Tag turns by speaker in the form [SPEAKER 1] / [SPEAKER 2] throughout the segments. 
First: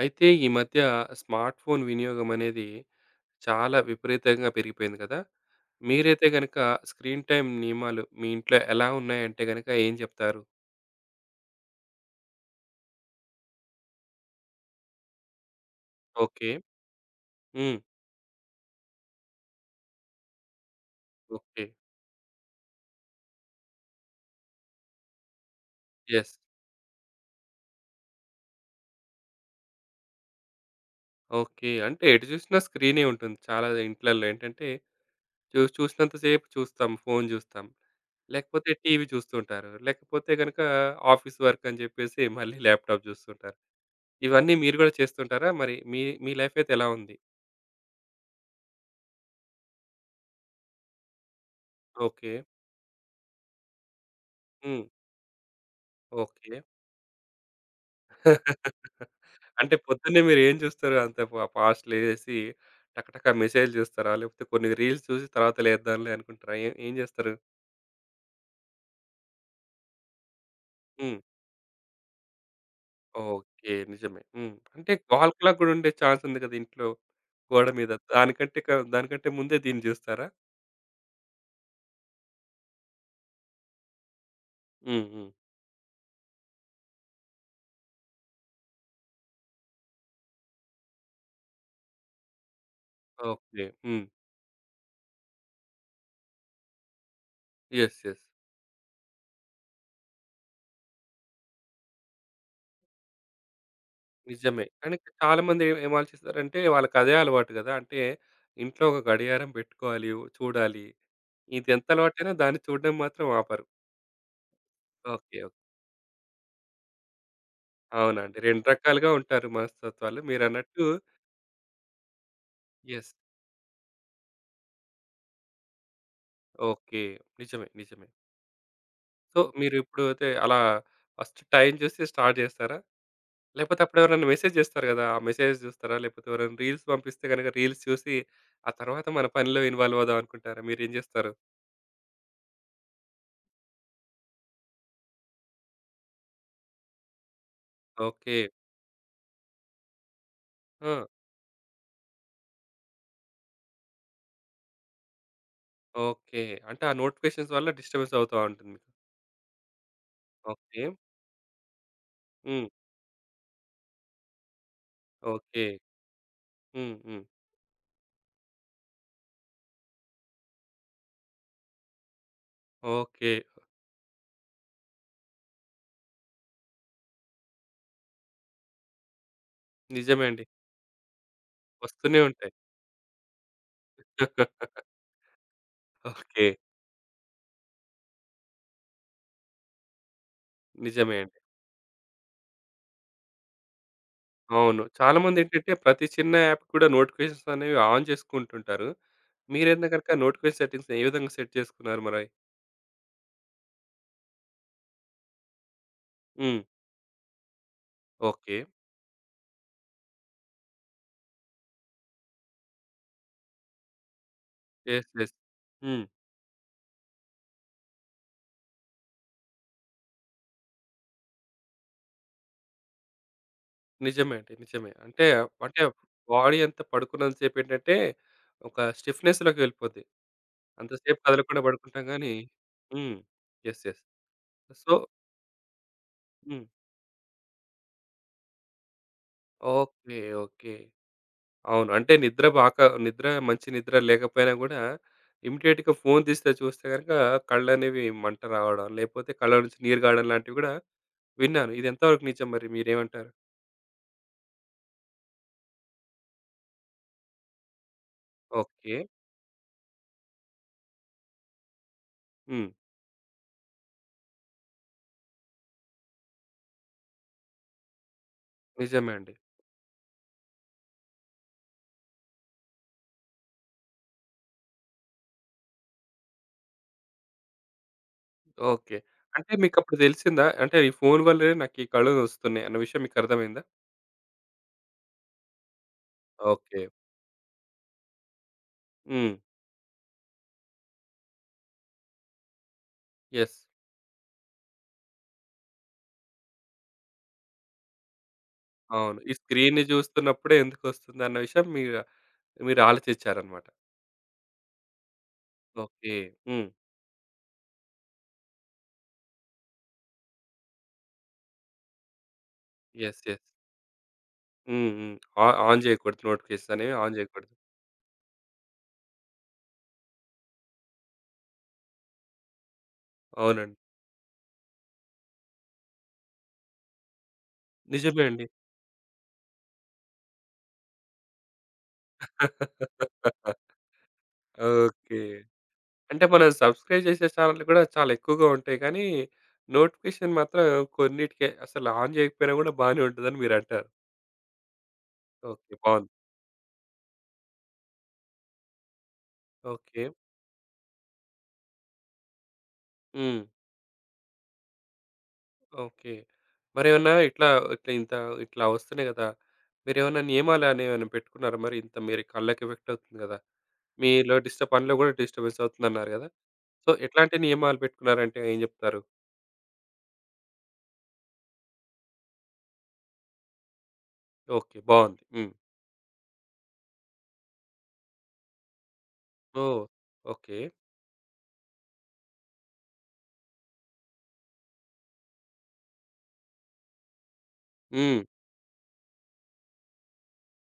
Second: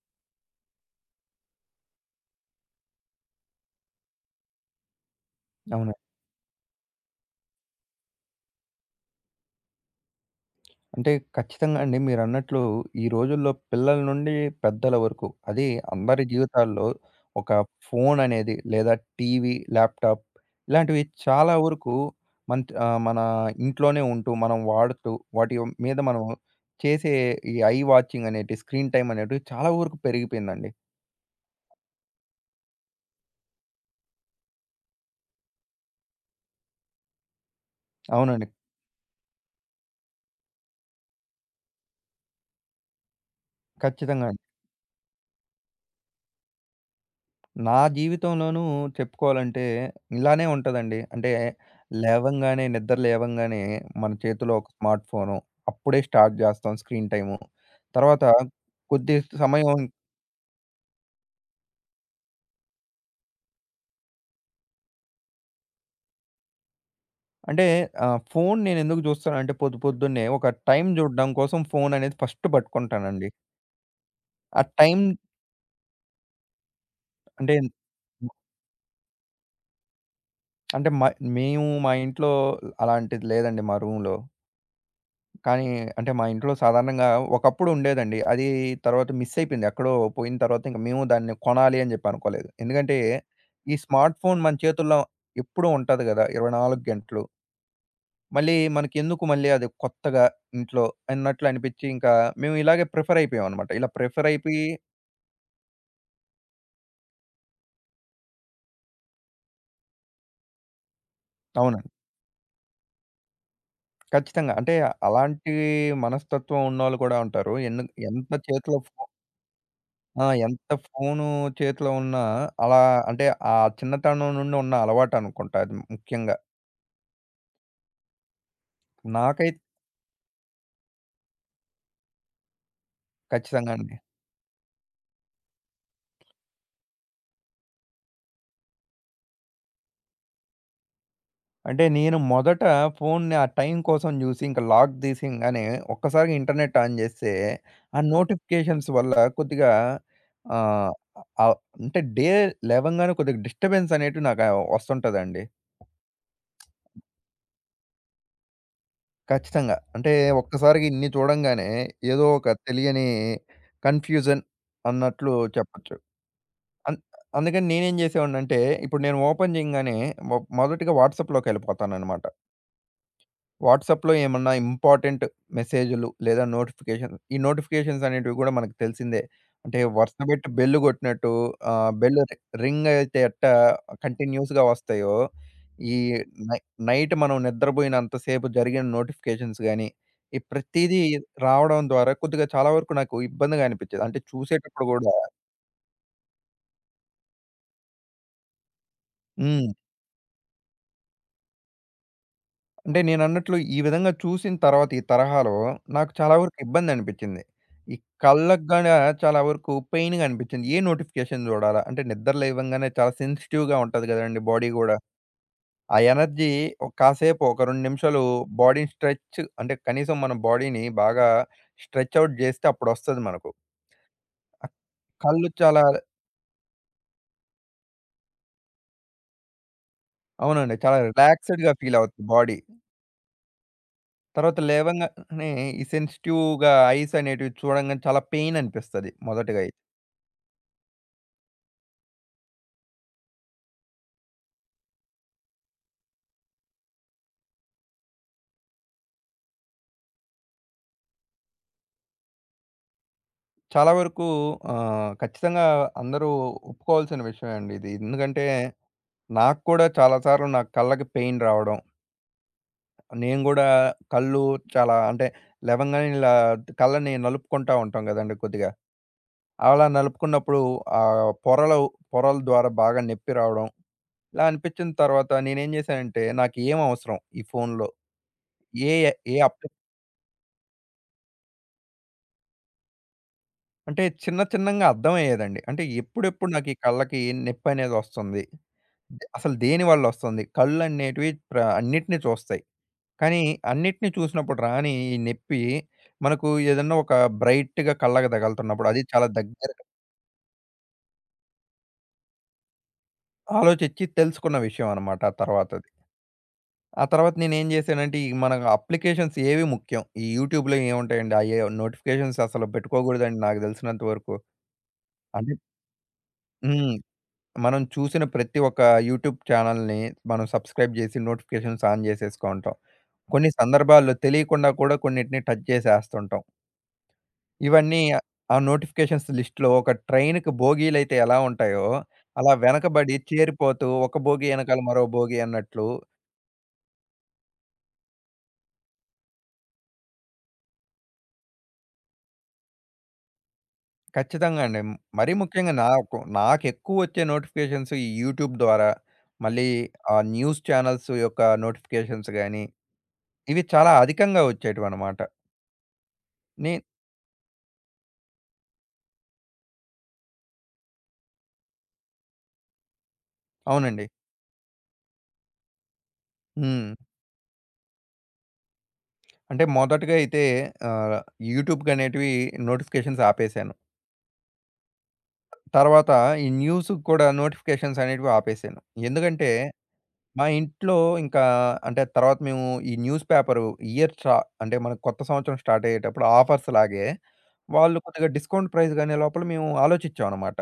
[SPEAKER 1] అయితే ఈ మధ్య స్మార్ట్ ఫోన్ వినియోగం అనేది చాలా విపరీతంగా పెరిగిపోయింది కదా!
[SPEAKER 2] అవును.
[SPEAKER 1] మీరైతే గనక స్క్రీన్ టైమ్ నియమాలు మీ ఇంట్లో ఎలా ఉన్నాయంటే గనక ఏం చెప్తారు?
[SPEAKER 2] అంటే ఖచ్చితంగా అండి. మీరన్నట్లు ఈ రోజుల్లో పిల్లల నుండి పెద్దల వరకు అది అందరి
[SPEAKER 1] ఓకే.
[SPEAKER 2] జీవితాల్లో ఒక
[SPEAKER 1] హ్మ్.
[SPEAKER 2] ఫోన్ అనేది లేదా టీవీ, ల్యాప్‌టాప్ ఇలాంటివి చాలా
[SPEAKER 1] ఓకే.
[SPEAKER 2] వరకు మన ఇంట్లోనే ఉంటూ మనం వాడుతూ వాటి మీద మనం
[SPEAKER 1] యెస్.
[SPEAKER 2] చేసే ఈ ఐ వాచింగ్ అనేటివి, స్క్రీన్ టైమ్ అనేటివి చాలా వరకు పెరిగిపోయిందండి.
[SPEAKER 1] ఓకే. అంటే ఎటు చూసినా స్క్రీనే ఉంటుంది. చాలా ఇంట్లల్లో ఏంటంటే చూసినంత సేపు చూస్తాం. ఫోన్ చూస్తాం.
[SPEAKER 2] అవునండి.
[SPEAKER 1] లేకపోతే టీవీ చూస్తుంటారు. లేకపోతే గనక ఆఫీస్ వర్క్ అని చెప్పేసి మళ్ళీ ల్యాప్‌టాప్ చూస్తుంటారు.
[SPEAKER 2] ఖచ్చితంగా.
[SPEAKER 1] ఇవన్నీ మీరు గూడా చేస్తుంటారా? మరి మీ మీ లైఫ్ అయితే ఎలా ఉంది?
[SPEAKER 2] నా జీవితంలోనూ చెప్పుకోవాలంటే ఇలానే ఉంటదండి.
[SPEAKER 1] ఓకే.
[SPEAKER 2] నిద్ర లేవంగానే మన చేతిలో ఒక
[SPEAKER 1] హ్మ్.
[SPEAKER 2] Smart phone. అప్పుడే స్టార్ట్
[SPEAKER 1] ఓకే.
[SPEAKER 2] జేస్తాం స్క్రీన్ టైము. తర్వాత కొద్ది సమయం.
[SPEAKER 1] అంటే పొద్దున్నే మీరేం చూస్తారు? అంత ఫాస్ట్ లేసి టకటక మెసేజ్ చూస్తారా? లేకపోతే కొన్ని రీల్స్ చూసి తర్వాత లేద్దాంలే అనుకుంటారా? ఏం ఏం చేస్తారు?
[SPEAKER 2] అంటే ఫోను నేనెందుకు జూస్తానంటే పొద్దున్నే ఒక టైం
[SPEAKER 1] హ్మ్.
[SPEAKER 2] జూడడం కోసం ఫోను అనేది ఫస్ట్ పట్టుకుంటానండి.
[SPEAKER 1] ఓకే. నిజమే. హ్మ్.
[SPEAKER 2] ఆ
[SPEAKER 1] అంటే
[SPEAKER 2] టైం
[SPEAKER 1] వాల్ క్లాక్ గూడా ఉండే ఛాన్స్ ఉంది కదా ఇంట్లో
[SPEAKER 2] అంటే.
[SPEAKER 1] గోడ మీద. దానికంటే ముందే దీన్ని చూస్తారా?
[SPEAKER 2] అంటే మ మేము మా ఇంట్లో అలాంటిది లేదండి మా రూమ్‌లో.
[SPEAKER 1] హ్మ్. హ్మ్.
[SPEAKER 2] కానీ అంటే మా ఇంట్లో సాధారణంగా ఒకప్పుడు ఉండేదండి. అది తర్వాత మిస్ అయిపోయింది. ఎక్కడో పోయిన తర్వాత ఇంక మేము దాన్ని కొనాలి అని చెప్పి అనుకోలేదు. ఎందుకంటే
[SPEAKER 1] ఓకే.
[SPEAKER 2] ఈ
[SPEAKER 1] హ్మ్.
[SPEAKER 2] స్మార్ట్ ఫోన్ మన చేతుల్లో ఎప్పుడూ ఉంటది గదా! 24 గంటలు.
[SPEAKER 1] యెస్. యెస్.
[SPEAKER 2] మళ్ళీ మనకెందుకు అది కొత్తగా ఇంట్లో అన్నట్లు అనిపిచ్చి ఇంకా మేము ఇలాగే ప్రిఫర్ అయిపోయామన్నమాట. ఇలా ప్రిఫర్
[SPEAKER 1] నిజమే.
[SPEAKER 2] అయిపోయి
[SPEAKER 1] కానీ చాలా మంది ఏం ఏం ఆలోచిస్తారంటే వాళ్ళకదే అలవాటు గదా! అంటే ఇంట్లో ఒక గడియారం పెట్టుకోవాలి, చూడాలి. ఇదెంత
[SPEAKER 2] అవునండి.
[SPEAKER 1] అలవాటైనా దాన్ని చూడడం మాత్రం ఆపరు.
[SPEAKER 2] ఖచ్చితంగా. అంటే
[SPEAKER 1] ఓకే.
[SPEAKER 2] అలాంటి
[SPEAKER 1] ఓకే.
[SPEAKER 2] మనస్తత్వం ఉన్నోళ్ళు కూడా ఉంటారు. ఎంత
[SPEAKER 1] అవునండి. 2
[SPEAKER 2] చేతిలో
[SPEAKER 1] రకాలుగా ఉంటారు మనస్తత్వాలు.
[SPEAKER 2] ఎంత
[SPEAKER 1] మీరన్నట్టు
[SPEAKER 2] ఫోను చేతిలో ఉన్నా, అలా,
[SPEAKER 1] యెస్.
[SPEAKER 2] అంటే, ఆ చిన్నతనం నుండి ఉన్న అలవాటనుకుంటా అది ముఖ్యంగా.
[SPEAKER 1] ఓకే. నిజమే. నిజమే. సో,
[SPEAKER 2] నాకైతే
[SPEAKER 1] మీరిప్పుడు అయితే అలా ఫస్ట్ టైం చూసి స్టార్ట్ చేస్తారా?
[SPEAKER 2] ఖచ్చితంగా
[SPEAKER 1] లేపోతే
[SPEAKER 2] అండి.
[SPEAKER 1] అప్పుడెవరైనా మెసేజ్ చేస్తారు గదా! ఆ మెసేజ్ చూస్తారా? లేపోతే ఎవరైనా రీల్స్ పంపిస్తే గనక రీల్స్ చూసి, ఆ తర్వాత మన పనిలో ఇన్వాల్వ్ అవుదాం అనుకుంటారా? మీరేం చేస్తారు?
[SPEAKER 2] అంటే నేను మొదట ఫోన్‌ని ఆ టైం కోసం జూసి, ఇంక లాక్ తీసింగానే ఒక్కసారిగా ఇంటర్నెట్ ఆన్ జేస్తే, ఆ
[SPEAKER 1] ఓకే.
[SPEAKER 2] నోటిఫికేషన్స్ వల్ల కొద్దిగా ఆహ్,
[SPEAKER 1] ఆ!
[SPEAKER 2] ఆహ్, అంటే డే లేవంగానే కొద్దిగా డిస్టర్బెన్స్ అనేటివి నాకు వస్తుంటదండి.
[SPEAKER 1] ఓకే. అంటే ఆ నోటిఫికేషన్స్ వల్ల డిస్టర్బెన్స్ అవుతా ఉంటుంది. మీకు.
[SPEAKER 2] ఖచ్చితంగా. అంటే
[SPEAKER 1] ఓకే.
[SPEAKER 2] ఒక్కసారిగా ఇన్ని చూడంగానే ఏదో ఒక
[SPEAKER 1] హ్మ్.
[SPEAKER 2] తెలియని కన్‌ఫ్యూజన్ అన్నట్లు
[SPEAKER 1] ఓకే.
[SPEAKER 2] చెప్పొచ్చు.
[SPEAKER 1] హ్మ్.
[SPEAKER 2] అన్
[SPEAKER 1] హ్మ్.
[SPEAKER 2] అందుకని నేనేం జేసేవాడినంటే, ఇప్పుడు నేను ఓపెన్ జేయంగానే మొదటిగా వాట్సాప్‌లోకెళ్ళిపోతాననమాట.
[SPEAKER 1] ఓకే.
[SPEAKER 2] వాట్సాప్‌లో ఏమన్నా ఇంపార్టెంట్ మెసేజులు లేదా నోటిఫికేషన్ ఈ నోటిఫికేషన్స్ అనేటివి గూడా మనకు తెలిసిందే. అంటే
[SPEAKER 1] నిజమే అండి.
[SPEAKER 2] వరుసబెట్టి బెల్ గొట్టినట్టు ఆహ్, బెల్
[SPEAKER 1] వస్తూనే
[SPEAKER 2] రి
[SPEAKER 1] ఉంటాయి.
[SPEAKER 2] రింగ్ అయితే కంటిన్యూస్‌గా వస్తాయో, ఈ
[SPEAKER 1] ఓకే.
[SPEAKER 2] నై నైట్ మనం నిద్రబోయినంత సేపు జరిగిన నోటిఫికేషన్స్ గాని, ఈ ప్రతీదీ
[SPEAKER 1] నిజమే అండి.
[SPEAKER 2] రావడం ద్వారా కొద్దిగా చాలా వరకు నాకు ఇబ్బందిగా అనిపిచ్చేది. అంటే
[SPEAKER 1] అవును.
[SPEAKER 2] చూసేటప్పుడు గూడా.
[SPEAKER 1] చాలామందేంటంటే ప్రతి చిన్న యాప్ కూడా నోటిఫికేషన్స్ అనేవి ఆన్ చేసుకుంటుంటారు.
[SPEAKER 2] హ్మ్.
[SPEAKER 1] మీరైతే గనక నోటిఫికేషన్ సెట్టింగ్స్ ఏ విధంగా సెట్ చేసుకున్నారు మరి?
[SPEAKER 2] అంటే నేనన్నట్లు ఈ విధంగా చూసిన తర్వాత ఈ తరహాలో నాకు చాలా వరకు
[SPEAKER 1] హ్మ్.
[SPEAKER 2] ఇబ్బంది అనిపించింది. ఈ
[SPEAKER 1] ఓకే.
[SPEAKER 2] కళ్ళకి గూడా చాలా వరకు పెయిన్‌గా అనిపించింది. ఏ నోటిఫికేషన్ చూడాలా? అంటే నిద్ర లేవంగానే చాలా సెన్సిటివ్‌గా ఉంటది గదండీ బాడీ గూడా.
[SPEAKER 1] యెస్. యెస్.
[SPEAKER 2] ఆ
[SPEAKER 1] హ్మ్.
[SPEAKER 2] ఎనర్జీ ఒక కాసేపు ఒక 2 నిమిషాలు బాడీని స్ట్రెచ్ అంటే కనీసం మన బాడీని బాగా స్ట్రెచ్ ఔట్ జేస్తే అప్పుడొస్తది మనకు.
[SPEAKER 1] నిజమే అండి. నిజమే. అంటే,
[SPEAKER 2] కళ్ళు
[SPEAKER 1] అంటే
[SPEAKER 2] చాలా
[SPEAKER 1] బాడీ అంతా పడుకున్నంత సేపేంటంటే ఒక స్టిఫ్‌నెస్‌లోకి వెళ్ళిపోద్ది.
[SPEAKER 2] అవునండి. చాలా
[SPEAKER 1] అంతసేపు కదలకుండా
[SPEAKER 2] రిలాక్స్‌డ్‌గా ఫీల్
[SPEAKER 1] పడుకుంటాం
[SPEAKER 2] అవుద్ది
[SPEAKER 1] గానీ
[SPEAKER 2] బాడీ.
[SPEAKER 1] హ్మ్. యెస్. యెస్.
[SPEAKER 2] తర్వాత
[SPEAKER 1] సో
[SPEAKER 2] లేవంగానే ఈ
[SPEAKER 1] హ్మ్.
[SPEAKER 2] సెన్సిటివ్‌గా ఐస్ అనేటివి చూడంగానే చాలా పెయిన్ అనిపిస్తది మొదటగా అయితే.
[SPEAKER 1] ఓకే. ఓకే. అవును. అంటే నిద్ర బాక నిద్ర మంచి నిద్ర లేకపోయినా గూడా ఇమ్మీడియేట్‌గా ఫోన్ తీస్తే చూస్తే గనక కళ్ళనేవి మంట రావడం, లేపోతే కళ్ళ నుంచి నీరు గారడం లాంటివి గూడా విన్నాను. ఇది ఎంతవరకు నిజం మరి మీరేమంటారు?
[SPEAKER 2] చాలా వరకు ఖచ్చితంగా అందరూ ఒప్పుకోవాల్సిన విషయమే అండి ఇది. ఎందుకంటే,
[SPEAKER 1] ఓకే.
[SPEAKER 2] నాకు కూడా చాలా సార్లు నా కళ్ళకి పెయిన్ రావడం,
[SPEAKER 1] హ్మ్.
[SPEAKER 2] నేను గూడా కళ్ళు చాలా, అంటే, లెవంగానే ఇలా కళ్ళని నలుపుకుంటా ఉంటాం గదండీ కొద్దిగా.
[SPEAKER 1] నిజమే అండి.
[SPEAKER 2] అలా నలుపుకున్నప్పుడు పొరలు పొరల ద్వారా బాగా నొప్పి రావడం, ఇలా అనిపిచ్చిన తర్వాత నేనేం జేశానంటే, నాకేం అవసరం ఈ ఫోనులో? ఏ
[SPEAKER 1] ఓకే.
[SPEAKER 2] ఏ
[SPEAKER 1] అంటే
[SPEAKER 2] అప్లి
[SPEAKER 1] మీకప్పుడు దెలిసిందా? అంటే ఈ ఫోను వల్లే నాకీ కళ్ళు నొస్తున్నాయి అన్న విషయం మీకర్థమైందా?
[SPEAKER 2] అంటే చిన్న చిన్నంగా అర్థమయ్యేదండి. అంటే ఎప్పుడెప్పుడు నాకు ఈ
[SPEAKER 1] ఓకే.
[SPEAKER 2] కళ్ళకి నొప్పనేదొస్తుంది?
[SPEAKER 1] హ్మ్.
[SPEAKER 2] అసలు దేని వల్లొస్తుంది? కళ్ళనేటివి ప్ర అన్నిటిని చూస్తాయి. కానీ
[SPEAKER 1] యెస్.
[SPEAKER 2] అన్నిటిని చూసినప్పుడు రాని ఈ నొప్పి మనకు ఏదన్నా ఒక బ్రైట్‌గా కళ్ళకి తగులుతున్నప్పుడు అది
[SPEAKER 1] అవును.
[SPEAKER 2] చాలా
[SPEAKER 1] ఈ
[SPEAKER 2] దగ్గరగా
[SPEAKER 1] స్క్రీన్‌ని జూస్తున్నప్పుడే ఎందుకొస్తుందన్న విషయం మీరు మీరు ఆలోచించారన్నమాట.
[SPEAKER 2] ఆలోచించి తెలుసుకున్న విషయం అనమాట ఆ తర్వాతది.
[SPEAKER 1] ఓకే. హ్మ్.
[SPEAKER 2] ఆ తర్వాత నేనేం జేశానంటే ఈ మన అప్లికేషన్స్ ఏవి ముఖ్యం? ఈ యూట్యూబ్‌లో ఏముంటాయండి? అయ్యే నోటిఫికేషన్స్ అసలు
[SPEAKER 1] యెస్.
[SPEAKER 2] పెట్టుకోకూడదండి
[SPEAKER 1] యెస్.
[SPEAKER 2] నాకు తెలిసినంత వరకు.
[SPEAKER 1] హ్మ్. హ్మ్. ఆ
[SPEAKER 2] అంటే
[SPEAKER 1] ఆన్ జేయకూడదు. నోటిఫికేషన్స్ అనేవి
[SPEAKER 2] హ్మ్.
[SPEAKER 1] ఆన్ జేయకూడదు.
[SPEAKER 2] మనం చూసిన ప్రతి ఒక్క యూట్యూబ్ ఛానెల్‌ని మనం సబ్స్క్రైబ్ జేసి నోటిఫికేషన్స్ ఆన్ జేసేసుకుంటాం. కొన్ని
[SPEAKER 1] అవునండి.
[SPEAKER 2] సందర్భాల్లో తెలియకుండా కూడా కొన్నిటిని టచ్ చేసేస్తుంటాం. ఇవన్నీ
[SPEAKER 1] నిజమే అండి.
[SPEAKER 2] ఆ నోటిఫికేషన్స్ లిస్ట్‌లో ఒక ట్రైన్‌కి బోగీలైతే ఎలా ఉంటాయో, అలా వెనకబడి చేరిపోతూ ఒక భోగి ఎనకాల మరో
[SPEAKER 1] ఓకే.
[SPEAKER 2] భోగి అన్నట్లు.
[SPEAKER 1] అంటే మనం సబ్‌స్క్రైబ్ జేసే ఛానెల్‌లు గూడా చాలా ఎక్కువగా ఉంటాయి కానీ, నోటిఫికేషన్ మాత్రం కొన్నిటికే అసలు ఆన్ జేయకపోయినా గూడా బానే ఉంటదని మీరంటారు.
[SPEAKER 2] ఖచ్చితంగా అండి. మరీ
[SPEAKER 1] ఓకే.
[SPEAKER 2] ముఖ్యంగా
[SPEAKER 1] బావుంది.
[SPEAKER 2] నాకెక్కువొచ్చే నోటిఫికేషన్స్ ఈ యూట్యూబ్ ద్వారా, మళ్ళీ
[SPEAKER 1] ఓకే.
[SPEAKER 2] ఆ న్యూస్ ఛానెల్స్ యొక్క నోటిఫికేషన్స్ గానీ,
[SPEAKER 1] హ్మ్.
[SPEAKER 2] ఇవి చాలా అధికంగా వచ్చేటివన్నమాట.
[SPEAKER 1] ఓకే.
[SPEAKER 2] నే
[SPEAKER 1] మరేమన్నా ఇట్లా ఇట్లా ఇంత ఇట్లా వస్తున్నాయి గదా! మీరేమన్నా నియమాలనేవేమైనా పెట్టుకున్నారా మరి? ఇంత మీరు కళ్ళకి ఎఫెక్ట్ అవుతుంది గదా!
[SPEAKER 2] అవునండి.
[SPEAKER 1] మీలో డిస్టర్బ్ పనిలో గూడా డిస్టర్బెన్స్ అవుతుందన్నారు గదా!
[SPEAKER 2] హ్మ్.
[SPEAKER 1] సో, ఎట్లాంటి నియమాలు పెట్టుకున్నారంటే ఏం జెప్తారు?
[SPEAKER 2] అంటే మొదటగా అయితే ఆహ్, యూట్యూబ్‌కనేటివి నోటిఫికేషన్స్ ఆపేసాను.
[SPEAKER 1] ఓకే. బావుంది. హ్మ్.
[SPEAKER 2] తర్వాత ఈ న్యూస్‌కి కూడా నోటిఫికేషన్స్ అనేటివి ఆపేశాను. ఎందుకంటే,
[SPEAKER 1] ఓహ్!
[SPEAKER 2] మా
[SPEAKER 1] ఓకే.
[SPEAKER 2] ఇంట్లో ఇంకా అంటే తర్వాత మేము ఈ న్యూస్ పేపరు ఇయర్ స్టా అంటే మనకు కొత్త సంవత్సరం స్టార్ట్ అయ్యేటప్పుడు ఆఫర్స్ లాగే వాళ్ళు
[SPEAKER 1] హ్మ్.
[SPEAKER 2] కొద్దిగా డిస్కౌంట్ ప్రైస్ గానే లోపల మేము ఆలోచించామన్నమాట.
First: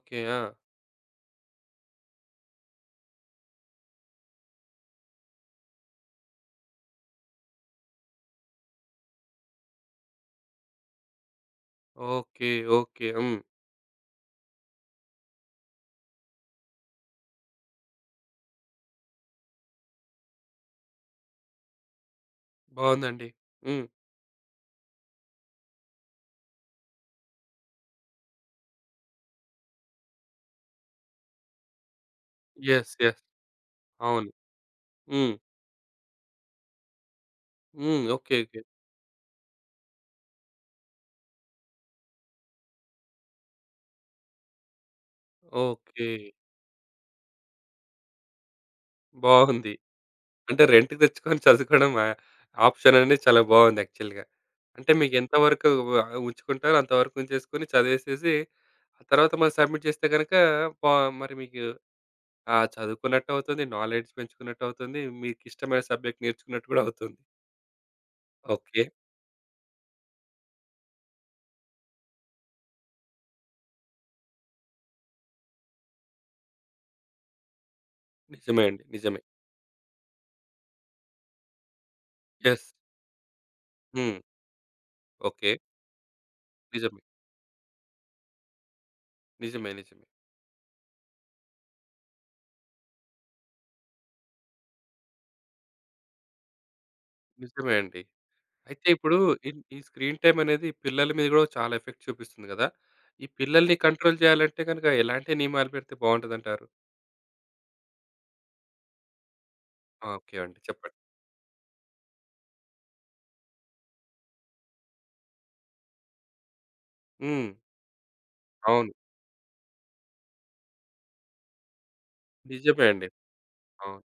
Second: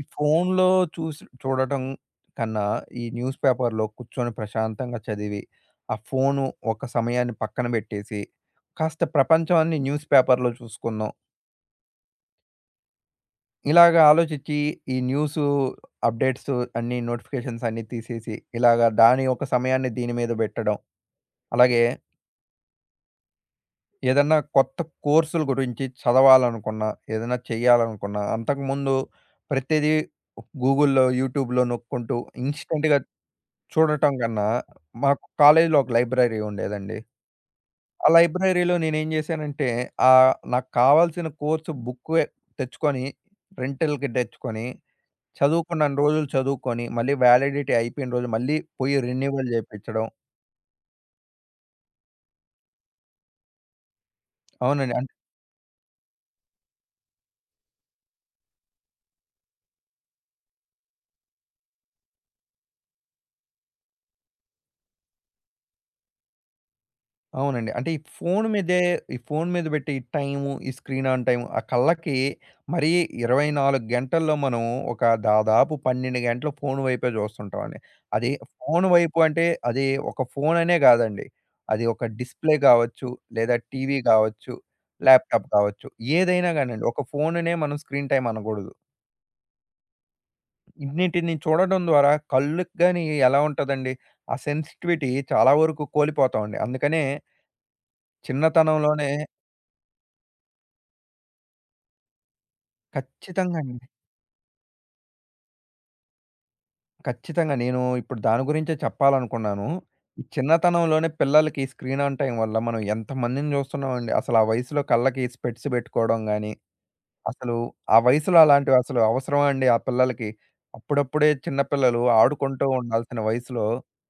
[SPEAKER 2] ఈ
[SPEAKER 1] ఆ!
[SPEAKER 2] ఫోన్‌లో చూసి చూడటం కన్నా ఈ న్యూస్ పేపర్‌లో కూర్చొని ప్రశాంతంగా చదివి, ఆ ఫోను ఒక సమయాన్ని పక్కన పెట్టేసి, కాస్త ప్రపంచాన్ని న్యూస్ పేపర్‌లో చూసుకుందాం.
[SPEAKER 1] ఓకే. ఓకే. హ్మ్.
[SPEAKER 2] ఇలాగ ఆలోచించి ఈ న్యూసు అప్డేట్స్ అన్నీ నోటిఫికేషన్స్ అన్నీ తీసేసి, ఇలాగ దాని యొక్క సమయాన్ని దీని మీద పెట్టడం. అలాగే
[SPEAKER 1] బావుందండి. హ్మ్.
[SPEAKER 2] ఏదన్నా కొత్త కోర్సుల గురించి చదవాలనుకున్నా, ఏదైనా చేయాలనుకున్నా, అంతకుముందు ప్రతిదీ గూగుల్‌లో, యూట్యూబ్‌లో నొక్కుంటూ
[SPEAKER 1] యెస్.
[SPEAKER 2] ఇన్‌స్టంట్‌గా
[SPEAKER 1] యెస్.
[SPEAKER 2] చూడటం
[SPEAKER 1] అవును.
[SPEAKER 2] కన్నా, మాకు
[SPEAKER 1] హ్మ్.
[SPEAKER 2] కాలేజీలో ఒక లైబ్రరీ ఉండేదండి.
[SPEAKER 1] హ్మ్.
[SPEAKER 2] ఆ
[SPEAKER 1] ఓకే. ఓకే.
[SPEAKER 2] లైబ్రరీలో నేనేం జేశానంటే, నాకు కావాల్సిన కోర్సు బుక్కే తెచ్చుకొని, రెంటల్‌కి తెచ్చుకొని చదువుకున్నన్ని
[SPEAKER 1] ఓకే.
[SPEAKER 2] రోజులు చదువుకొని, మళ్ళీ వ్యాలిడిటీ అయిపోయిన రోజు మళ్ళీ పోయి రెన్యువల్
[SPEAKER 1] బావుంది.
[SPEAKER 2] చేపించడం.
[SPEAKER 1] అంటే రెంట్‌కి తెచ్చుకొని చదువుకోవడం ఆప్షన్ అనేది చాలా బావుంది యాక్చువల్‌గా. అంటే
[SPEAKER 2] అవునండి. అంటే
[SPEAKER 1] మీకెంత వరకు ఉంచుకుంటారో అంతవరకు ఉంచేసుకొని చదివేసేసి, ఆ తర్వాత మళ్ళీ సబ్మిట్ చేస్తే గనక పా మరి మీకు ఆ! చదువుకున్నట్టు అవుతుంది. నాలెడ్జ్ పెంచుకున్నట్టు అవుతుంది. మీకు ఇష్టమైన సబ్జెక్ట్ నేర్చుకున్నట్టు కూడా అవుతుంది.
[SPEAKER 2] అవునండి. అంటే ఈ ఫోను మీదే
[SPEAKER 1] ఓకే.
[SPEAKER 2] ఈ ఫోను మీద పెట్టే ఈ టైము, ఈ స్క్రీన్ ఆన్ టైమ్ ఆ కళ్ళకి మరీ 24 గంటల్లో మనం ఒక దాదాపు 12 గంటలు ఫోను వైపే చూస్తుంటామండి. అది
[SPEAKER 1] నిజమే అండి.
[SPEAKER 2] ఫోను వైపు
[SPEAKER 1] నిజమే.
[SPEAKER 2] అంటే అది ఒక ఫోననే కాదండి. అది ఒక డిస్‌ప్లే
[SPEAKER 1] యెస్.
[SPEAKER 2] కావచ్చు, లేదా టీవీ
[SPEAKER 1] హ్మ్.
[SPEAKER 2] కావచ్చు, ల్యాప్‌టాప్
[SPEAKER 1] ఓకే.
[SPEAKER 2] కావచ్చు. ఏదైనా గానండి. ఒక
[SPEAKER 1] నిజమే.
[SPEAKER 2] ఫోనునే మనం స్క్రీన్ టైమ్ అనకూడదు.
[SPEAKER 1] నిజమే. నిజమే.
[SPEAKER 2] ఇన్నిటిని చూడడం ద్వారా కళ్ళకి గాని ఎలా ఉంటదండి, ఆ సెన్సిటివిటీ చాలా వరకు కోల్పోతామండి. అందుకనే
[SPEAKER 1] నిజమే అండి. అయితే
[SPEAKER 2] చిన్నతనంలోనే
[SPEAKER 1] ఇప్పుడు ఈ ఈ స్క్రీన్ టైమ్ అనేది పిల్లల మీద కూడా చాలా ఎఫెక్ట్ చూపిస్తుంది కదా! ఈ
[SPEAKER 2] ఖచ్చితంగా
[SPEAKER 1] పిల్లల్ని
[SPEAKER 2] అండి.
[SPEAKER 1] కంట్రోల్ చేయాలంటే గనుక ఎలాంటి నియమాలు పెడితే బావుంటదంటారు?
[SPEAKER 2] ఖచ్చితంగా నేను ఇప్పుడు దాని గురించే చెప్పాలనుకున్నాను.
[SPEAKER 1] ఆ!
[SPEAKER 2] ఈ
[SPEAKER 1] ఓకే అండి. చెప్పండి.
[SPEAKER 2] చిన్నతనంలోనే పిల్లలకి స్క్రీన్ ఆన్ టైమ్ వల్ల మనం ఎంతమందిని చూస్తున్నామండి. అసలు ఆ వయసులో కళ్ళకి స్పెట్స్ పెట్టుకోవడం గాని,
[SPEAKER 1] హ్మ్.
[SPEAKER 2] అసలు ఆ వయసులో అలాంటివి
[SPEAKER 1] అవును.
[SPEAKER 2] అసలు అవసరమా అండి ఆ పిల్లలకి? అప్పుడప్పుడే చిన్న పిల్లలు ఆడుకుంటూ
[SPEAKER 1] నిజమే అండి.
[SPEAKER 2] ఉండాల్సిన వయసులో
[SPEAKER 1] అవును.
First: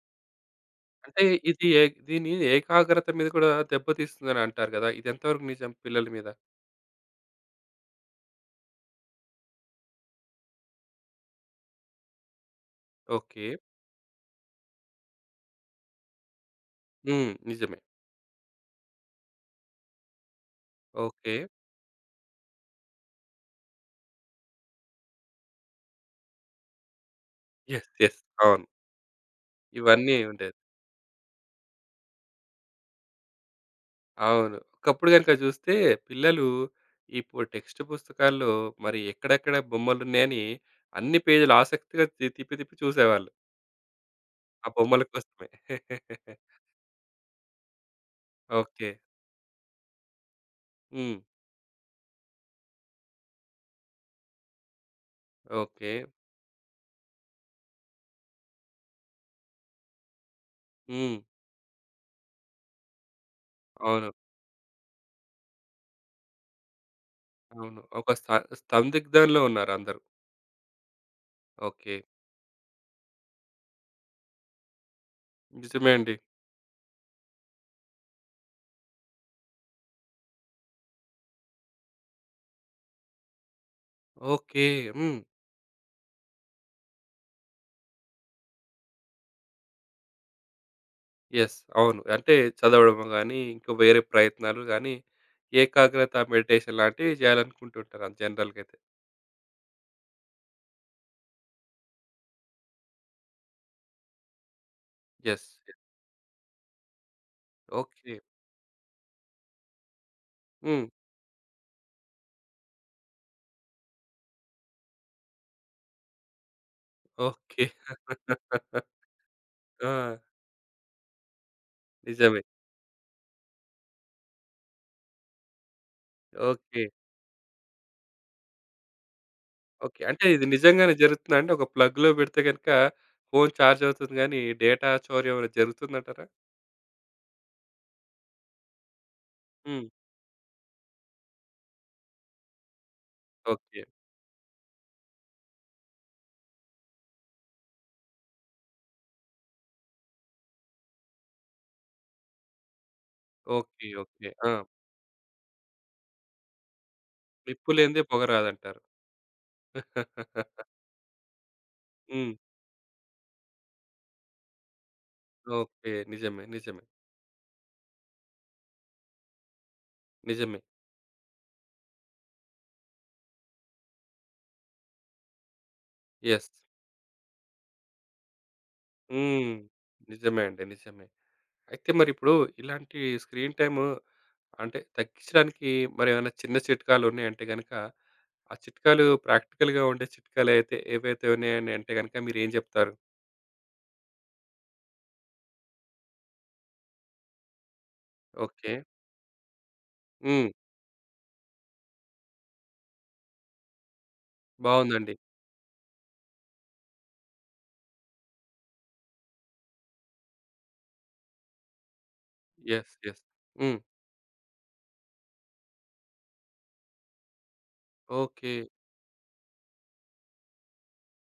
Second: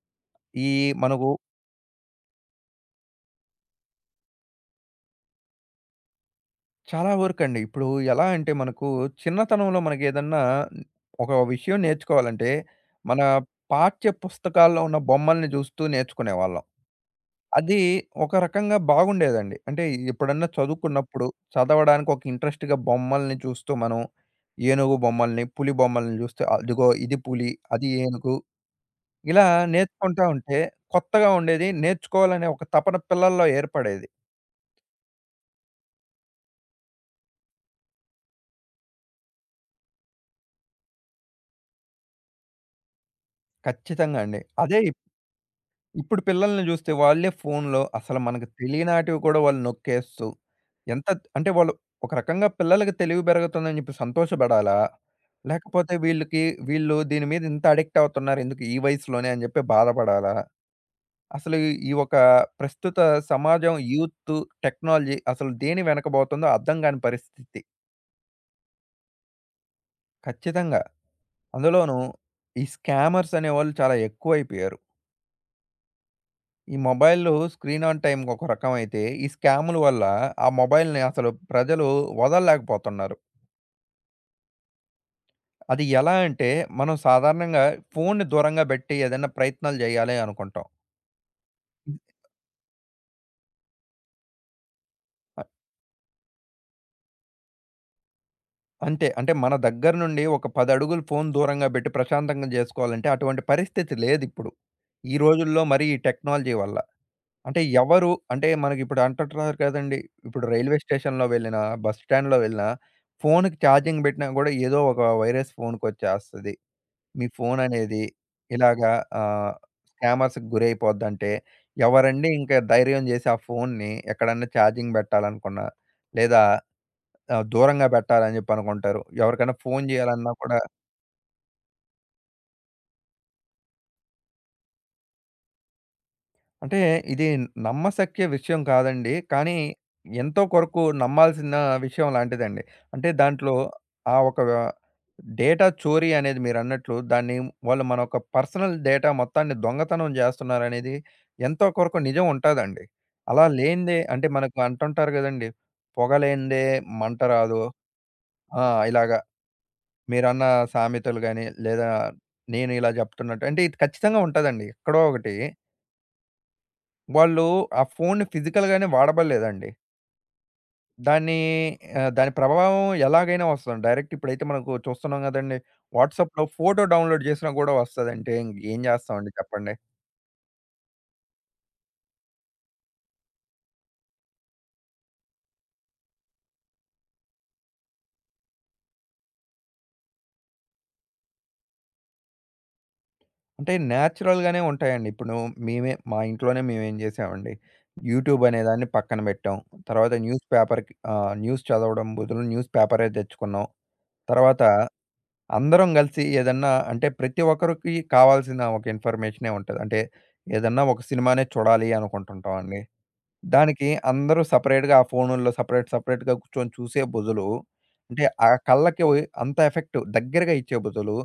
[SPEAKER 2] ఈ
[SPEAKER 1] అంటే
[SPEAKER 2] మనకు
[SPEAKER 1] ఇది ఏ దీని ఏకాగ్రత మీద కూడా దెబ్బతీస్తుందని అంటారు కదా! ఇది ఎంతవరకు నిజం పిల్లల మీద?
[SPEAKER 2] చాలా వరకండి. ఇప్పుడు ఎలా అంటే మనకు చిన్నతనంలో మనకేదన్నా ఒక విషయం నేర్చుకోవాలంటే, మన
[SPEAKER 1] ఓకే.
[SPEAKER 2] పాఠ్య పుస్తకాల్లో ఉన్న బొమ్మల్ని జూస్తూ నేర్చుకునేవాళ్ళం.
[SPEAKER 1] హ్మ్. నిజమే.
[SPEAKER 2] అది ఒక రకంగా బాగుండేదండి. అంటే ఎప్పుడన్నా చదువుకున్నప్పుడు
[SPEAKER 1] ఓకే.
[SPEAKER 2] చదవడానికి ఒక ఇంట్రెస్ట్‌గా బొమ్మల్ని చూస్తూ మనం ఏనుగు బొమ్మల్ని, పులి బొమ్మల్ని జూస్తూ అదిగో ఇది పులి,
[SPEAKER 1] యెస్.
[SPEAKER 2] అది
[SPEAKER 1] యెస్.
[SPEAKER 2] ఏనుగు
[SPEAKER 1] అవును.
[SPEAKER 2] ఇలా
[SPEAKER 1] ఇవన్నీ
[SPEAKER 2] నేర్చుకుంటా
[SPEAKER 1] ఉండేది.
[SPEAKER 2] ఉంటే కొత్తగా ఉండేది. నేర్చుకోవాలనే ఒక తపన పిల్లల్లో ఏర్పడేది.
[SPEAKER 1] అవును. ఒకప్పుడు గనుక చూస్తే పిల్లలు ఇప్పుడు టెక్స్ట్ పుస్తకాల్లో మరి ఎక్కడెక్కడ బొమ్మలున్నాయని అన్ని పేజీలు ఆసక్తిగా తిప్పి తిప్పి చూసేవాళ్ళు.
[SPEAKER 2] ఖచ్చితంగా అండి.
[SPEAKER 1] ఆ
[SPEAKER 2] అదే
[SPEAKER 1] బొమ్మల కోసమే.
[SPEAKER 2] ఇప్పుడు పిల్లల్ని జూస్తే వాళ్ళే ఫోన్‌లో అసలు మనకు
[SPEAKER 1] ఓకే.
[SPEAKER 2] తెలియనాటివి కూడా వాళ్ళు నొక్కేస్తూ, ఎంత
[SPEAKER 1] హ్మ్.
[SPEAKER 2] అంటే వాళ్ళు ఒక రకంగా పిల్లలకి తెలివి పెరుగుతుందని జెప్పి సంతోషపడాలా?
[SPEAKER 1] ఓకే.
[SPEAKER 2] లేకపోతే వీళ్ళకి వీళ్ళు దీని మీద ఇంత అడిక్ట్ అవుతున్నారు ఎందుకు ఈ వయసులోనే అని జెప్పి బాధపడాలా?
[SPEAKER 1] హ్మ్.
[SPEAKER 2] అసలు ఈ ఈ ఒక ప్రస్తుత సమాజం,
[SPEAKER 1] అవును.
[SPEAKER 2] యూత్, టెక్నాలజీ అసలు దేని వెనకబోతుందో అర్థం కాని పరిస్థితి.
[SPEAKER 1] అవును. ఒక స్త సందిగ్ధంలో ఉన్నారందరూ.
[SPEAKER 2] ఖచ్చితంగా.
[SPEAKER 1] ఓకే.
[SPEAKER 2] అందులోనూ ఈ స్కామర్స్ అనేవాళ్ళు చాలా ఎక్కువైపోయారు.
[SPEAKER 1] నిజమే అండి.
[SPEAKER 2] ఈ మొబైలు స్క్రీన్ ఆన్ టైమ్ ఒక రకమైతే, ఈ స్కాముల వల్ల ఆ మొబైల్‌ని అసలు ప్రజలు వదలలేకపోతున్నారు.
[SPEAKER 1] ఓకే. హ్మ్.
[SPEAKER 2] అది ఎలా అంటే, మనం సాధారణంగా ఫోన్‌ని దూరంగా బెట్టి ఏదైనా ప్రయత్నాలు జేయాలి అనుకుంటాం.
[SPEAKER 1] యెస్. అవును. అంటే చదవడము గాని, ఇంకా వేరే ప్రయత్నాలు గాని,
[SPEAKER 2] అ
[SPEAKER 1] ఏకాగ్రత మెడిటేషన్ లాంటివి జేయాలనుకుంటుంటారు జనరల్‌గయితే.
[SPEAKER 2] అంతే. అంటే మన దగ్గర నుండి ఒక 10 అడుగులు ఫోన్ దూరంగా బెట్టి ప్రశాంతంగా జేసుకోవాలంటే అటువంటి పరిస్థితి లేదిప్పుడు. ఈ
[SPEAKER 1] యెస్.
[SPEAKER 2] రోజుల్లో
[SPEAKER 1] యెస్.
[SPEAKER 2] మరీ ఈ టెక్నాలజీ వల్ల. అంటే ఎవరు
[SPEAKER 1] ఓకే.
[SPEAKER 2] అంటే మనకిప్పుడు అంటుంటున్నారు కదండీ! ఇప్పుడు రైల్వే
[SPEAKER 1] హ్మ్.
[SPEAKER 2] స్టేషన్‌లో వెళ్ళినా, బస్ స్టాండ్‌లో వెళ్ళినా ఫోన్‌కి ఛార్జింగ్ పెట్టినా గూడా ఏదో ఒక వైరస్ ఫోన్‌కొచ్చేస్తది. మీ ఫోన్
[SPEAKER 1] ఓకే.
[SPEAKER 2] అనేది ఇలాగా ఆహ్,
[SPEAKER 1] ఆ!
[SPEAKER 2] స్కామర్స్‌కి గురైపోద్దంటే ఎవరండి
[SPEAKER 1] నిజమే.
[SPEAKER 2] ఇంకా ధైర్యం చేసి ఆ ఫోన్‌ని ఎక్కడన్నా ఛార్జింగ్ పెట్టాలనుకున్నా, లేదా
[SPEAKER 1] ఓకే.
[SPEAKER 2] దూరంగా పెట్టాలని చెప్పి అనుకుంటారు. ఎవరికైనా ఫోన్
[SPEAKER 1] ఓకే. అంటే
[SPEAKER 2] చేయాలన్నా
[SPEAKER 1] ఇది
[SPEAKER 2] కూడా
[SPEAKER 1] నిజంగానే జరుగుతుందా అండి? ఒక ప్లగ్‌లో బెడితే గనక ఫోను చార్జ్ అవుతుంది గానీ, డేటా చౌర్యం ఏమైనా జరుగుతుందంటారా?
[SPEAKER 2] అంటే ఇది నమ్మశక్య విషయం కాదండి. కానీ,
[SPEAKER 1] హ్మ్.
[SPEAKER 2] ఎంతో కొరకు నమ్మాల్సిన విషయం లాంటిదండి. అంటే దాంట్లో
[SPEAKER 1] ఓకే.
[SPEAKER 2] ఆ ఒక డేటా చోరీ అనేది మీరన్నట్లు దాన్ని వాళ్ళు మన యొక్క పర్సనల్ డేటా మొత్తాన్ని దొంగతనం జేస్తున్నారనేది ఎంతో కొరకు నిజం ఉంటాదండి. అలా
[SPEAKER 1] ఓకే.
[SPEAKER 2] లేనిదే అంటే
[SPEAKER 1] ఓకే. ఆ!
[SPEAKER 2] మనకు అంటుంటారు గదండీ! "పొగ లేనిదే మంట రాదు."
[SPEAKER 1] నిప్పు లేనిదే పొగ
[SPEAKER 2] ఆ!
[SPEAKER 1] రాదంటారు.
[SPEAKER 2] ఇలాగ మీరన్న సామెతలు గాని, లేదా
[SPEAKER 1] హ్మ్.
[SPEAKER 2] నేను ఇలా జెప్తున్నట్టు అంటే ఇది ఖచ్చితంగా ఉంటదండి. ఎక్కడో ఒకటి
[SPEAKER 1] ఓకే. నిజమే. నిజమే.
[SPEAKER 2] వాళ్ళు ఆ ఫోన్‌ని ఫిజికల్‌గానే వాడబల్లేదండి.
[SPEAKER 1] నిజమే.
[SPEAKER 2] దాన్ని దాని ప్రభావం ఎలాగైనా వస్తుంది. డైరెక్ట్ ఇప్పుడైతే మనకు చూస్తున్నాం గదండీ! వాట్సాప్‌లో
[SPEAKER 1] యెస్.
[SPEAKER 2] ఫోటో డౌన్‌లోడ్ జేసినా గూడా వస్తదంటే ఇంకేం జేస్తామండి
[SPEAKER 1] హ్మ్.
[SPEAKER 2] చెప్పండి.
[SPEAKER 1] నిజమే అండి. నిజమే. అయితే మరిప్పుడు ఇలాంటి స్క్రీన్ టైము అంటే తగ్గించడానికి మరేమైనా చిన్న చిట్కాలున్నాయంటే గనక, ఆ చిట్కాలు ప్రాక్టికల్‌గా ఉండే చిట్కాలైతే ఏవైతే ఉన్నాయని అంటే గనక మీరేం జెప్తారు?
[SPEAKER 2] అంటే నేచురల్‌గానే ఉంటాయండి. ఇప్పుడు మేమే మా ఇంట్లోనే మేమేం జేసామండి. యూట్యూబ్ అనే
[SPEAKER 1] ఓకే.
[SPEAKER 2] దాన్ని పక్కన బెట్టాం. తర్వాత న్యూస్
[SPEAKER 1] హ్మ్.
[SPEAKER 2] పేపర్‌కి న్యూస్ చదవడం బదులు న్యూస్ పేపరే తెచ్చుకున్నాం. తర్వాత
[SPEAKER 1] బావుందండి.
[SPEAKER 2] అందరం గలిసి ఏదన్నా అంటే ప్రతి ఒక్కరికి కావాల్సిన ఒక ఇన్ఫర్మేషనే ఉంటది. అంటే ఏదన్నా ఒక సినిమానే చూడాలి అనుకుంటుంటామండి.
[SPEAKER 1] యెస్. యెస్. హ్మ్.
[SPEAKER 2] దానికి అందరూ సెపరేట్‌గా ఆ ఫోనుల్లో సెపరేట్‌గా కూర్చొని చూసే బదులు అంటే ఆ
[SPEAKER 1] ఓకే.
[SPEAKER 2] కళ్ళకి ఒయ్ అంత ఎఫెక్ట్ దగ్గరగా ఇచ్చే బదులు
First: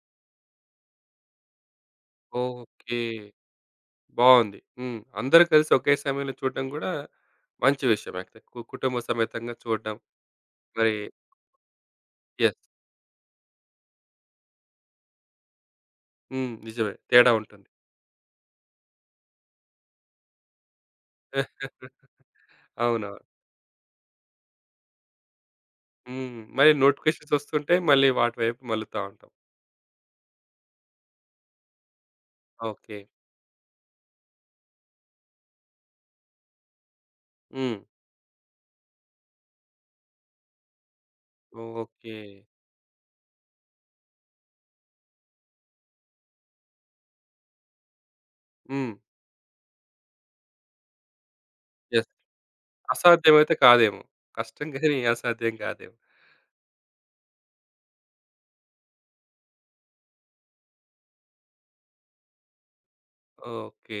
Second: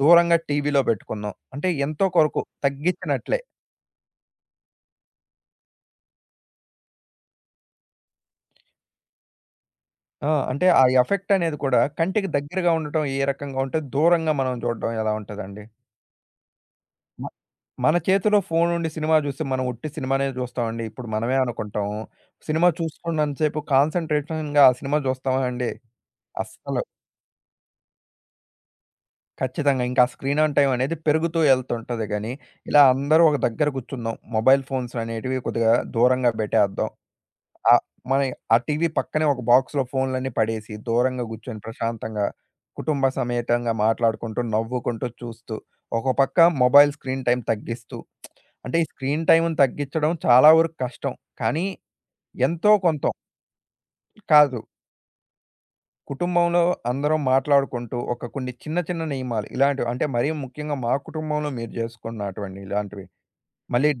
[SPEAKER 2] దూరంగా టీవీలో పెట్టుకున్నాం. అంటే ఎంతో కొరకు
[SPEAKER 1] ఓకే.
[SPEAKER 2] తగ్గించినట్లే.
[SPEAKER 1] బావుంది. హ్మ్. అందరూ కలిసి ఒకే సమయంలో చూడడం గూడా మంచి విషయమే. అయితే కుటుంబ సమేతంగా చూడడం
[SPEAKER 2] ఆ! అంటే ఆ
[SPEAKER 1] మరి
[SPEAKER 2] ఎఫెక్ట్ అనేది కూడా కంటికి
[SPEAKER 1] యెస్.
[SPEAKER 2] దగ్గరగా ఉండటం ఏ రకంగా ఉంటది? దూరంగా మనం చూడడం ఎలా ఉంటదండి?
[SPEAKER 1] హ్మ్. నిజమే. తేడా ఉంటుంది.
[SPEAKER 2] మన చేతిలో ఫోనుండి సినిమా జూస్తే, మనం ఉట్టి సినిమానే జూస్తామండి. ఇప్పుడు మనమే అనుకుంటాం. సినిమా
[SPEAKER 1] అవును.
[SPEAKER 2] చూస్తున్నంత సేపు కాన్సంట్రేషన్‌గా ఆ సినిమా జూస్తామా అండి?
[SPEAKER 1] హ్మ్. మరి
[SPEAKER 2] అస్సలు.
[SPEAKER 1] నోటిఫికేషన్స్ వస్తుంటే మళ్ళీ వాటి వైపు మళ్ళుతా ఉంటాం.
[SPEAKER 2] ఖచ్చితంగా. ఇంకా స్క్రీన్ ఆన్ టైమ్ అనేది పెరుగుతూ ఎళ్తుంటది గానీ, ఇలా
[SPEAKER 1] ఓకే.
[SPEAKER 2] అందరూ ఒక దగ్గర గూర్చుందాం. మొబైల్ ఫోన్స్ అనేటివి కొద్దిగా దూరంగా బెట్టేద్దాం.
[SPEAKER 1] హ్మ్.
[SPEAKER 2] ఆహ్, మన ఆ టీవీ పక్కనే ఒక బాక్స్‌లో ఫోన్‌లన్నీ పడేసి, దూరంగా గూర్చొని
[SPEAKER 1] ఓకే.
[SPEAKER 2] ప్రశాంతంగా, కుటుంబ సమేతంగా మాట్లాడుకుంటూ, నవ్వుకుంటూ చూస్తూ, ఒక పక్క మొబైల్ స్క్రీన్ టైమ్ తగ్గిస్తూ అంటే ఈ
[SPEAKER 1] హ్మ్.
[SPEAKER 2] స్క్రీన్ టైమ్‌ని తగ్గించడం చాలా వరకు కష్టం. కానీ
[SPEAKER 1] యెస్.
[SPEAKER 2] ఎంతో కొంతో
[SPEAKER 1] అసాధ్యమైతే కాదేమో.
[SPEAKER 2] కాదు.
[SPEAKER 1] కష్టం గాని అసాధ్యం కాదేమో.
[SPEAKER 2] కుటుంబంలో అందరం మాట్లాడుకుంటూ ఒక కొన్ని చిన్న చిన్న నియమాలు ఇలాంటివి అంటే మరీ ముఖ్యంగా మా కుటుంబంలో మీరు చేసుకున్నటువంటి ఇలాంటివి. మళ్ళీ
[SPEAKER 1] ఓకే.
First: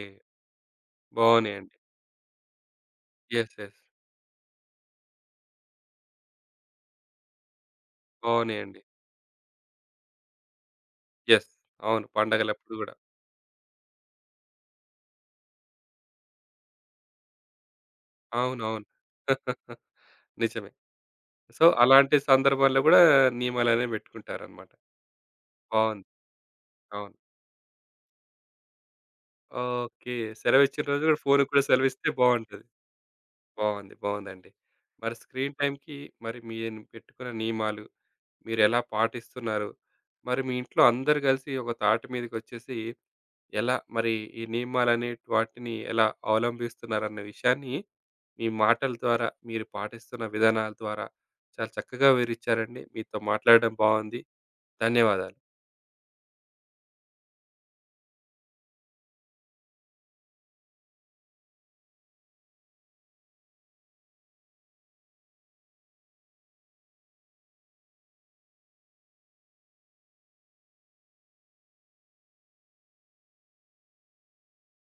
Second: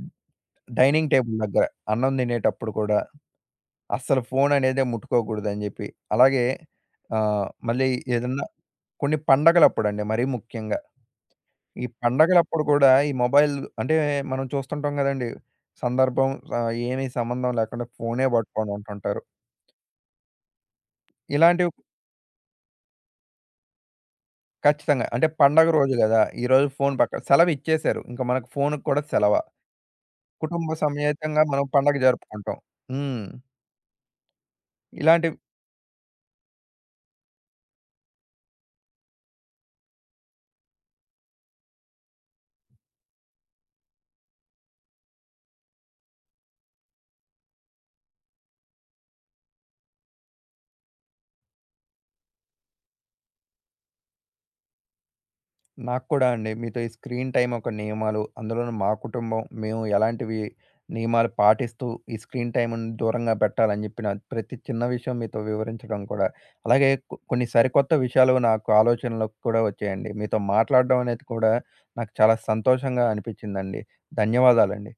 [SPEAKER 2] డైనింగ్ టేబుల్ దగ్గర
[SPEAKER 1] బావున్నాయండి.
[SPEAKER 2] అన్నం తినేటప్పుడు కూడా
[SPEAKER 1] యెస్. యెస్.
[SPEAKER 2] అస్సలు ఫోన్ అనేదే ముట్టుకోకూడదని చెప్పి. అలాగే మళ్ళీ ఏదన్నా
[SPEAKER 1] బావున్నాయండి.
[SPEAKER 2] కొన్ని పండగలప్పుడండి మరీ ముఖ్యంగా.
[SPEAKER 1] యెస్.
[SPEAKER 2] ఈ
[SPEAKER 1] అవును.
[SPEAKER 2] పండగలప్పుడు
[SPEAKER 1] పండగలప్పుడు
[SPEAKER 2] కూడా
[SPEAKER 1] గూడా.
[SPEAKER 2] ఈ మొబైల్ అంటే మనం చూస్తుంటాం గదండీ! సందర్భం ఏమీ సంబంధం లేకుండా ఫోనే పట్టుకొని
[SPEAKER 1] అవునవును.
[SPEAKER 2] ఉంటుంటారు.
[SPEAKER 1] నిజమే. సో,
[SPEAKER 2] ఇలాంటివి
[SPEAKER 1] అలాంటి సందర్భాల్లో గూడా నియమాలనేవి పెట్టుకుంటారనమాట.
[SPEAKER 2] ఖచ్చితంగా అంటే పండగ రోజు
[SPEAKER 1] బావుంది.
[SPEAKER 2] గదా! ఈరోజు ఫోను
[SPEAKER 1] అవును.
[SPEAKER 2] పక్క సెలవు ఇచ్చేశారు. ఇంక మనకు ఫోనుకి కూడా సెలవ.
[SPEAKER 1] ఓకే.
[SPEAKER 2] కుటుంబ
[SPEAKER 1] సెలవిచ్చిన రోజు గూడా
[SPEAKER 2] సమేతంగా
[SPEAKER 1] ఫోనుకి కూడా
[SPEAKER 2] మనం పండగ
[SPEAKER 1] సెలవిస్తే
[SPEAKER 2] జరుపుకుంటాం.
[SPEAKER 1] బావుంటది.
[SPEAKER 2] హ్మ్.
[SPEAKER 1] బావుంది. బావుందండి. మరి
[SPEAKER 2] ఇలాంటి
[SPEAKER 1] స్క్రీన్ టైమ్‌కి మరి మీరు పెట్టుకున్న నియమాలు మీరెలా పాటిస్తున్నారు? మరి మీ ఇంట్లో అందరూ కలిసి ఒక తాటి మీదకొచ్చేసి ఎలా మరి ఈ నియమాలనే వాటిని ఎలా అవలంబిస్తున్నారన్న విషయాన్ని మీ మాటల ద్వారా, మీరు పాటిస్తున్న విధానాల ద్వారా చాలా చక్కగా వివరిచ్చారండి. మీతో మాట్లాడడం బావుంది. ధన్యవాదాలు.
[SPEAKER 2] నాకు కూడా అండి. మీతో ఈ స్క్రీన్ టైమ్ యొక్క నియమాలు, అందులోనూ మా కుటుంబం, మేము ఎలాంటివి నియమాలు పాటిస్తూ ఈ స్క్రీన్ టైమ్‌ని దూరంగా పెట్టాలని చెప్పిన ప్రతి చిన్న విషయం మీతో వివరించడం కూడా, అలాగే కొన్ని సరికొత్త విషయాలు నాకు ఆలోచనలోకి కూడా వచ్చాయండి. మీతో మాట్లాడడం అనేది కూడా నాకు చాలా సంతోషంగా అనిపించిందండి. ధన్యవాదాలండి.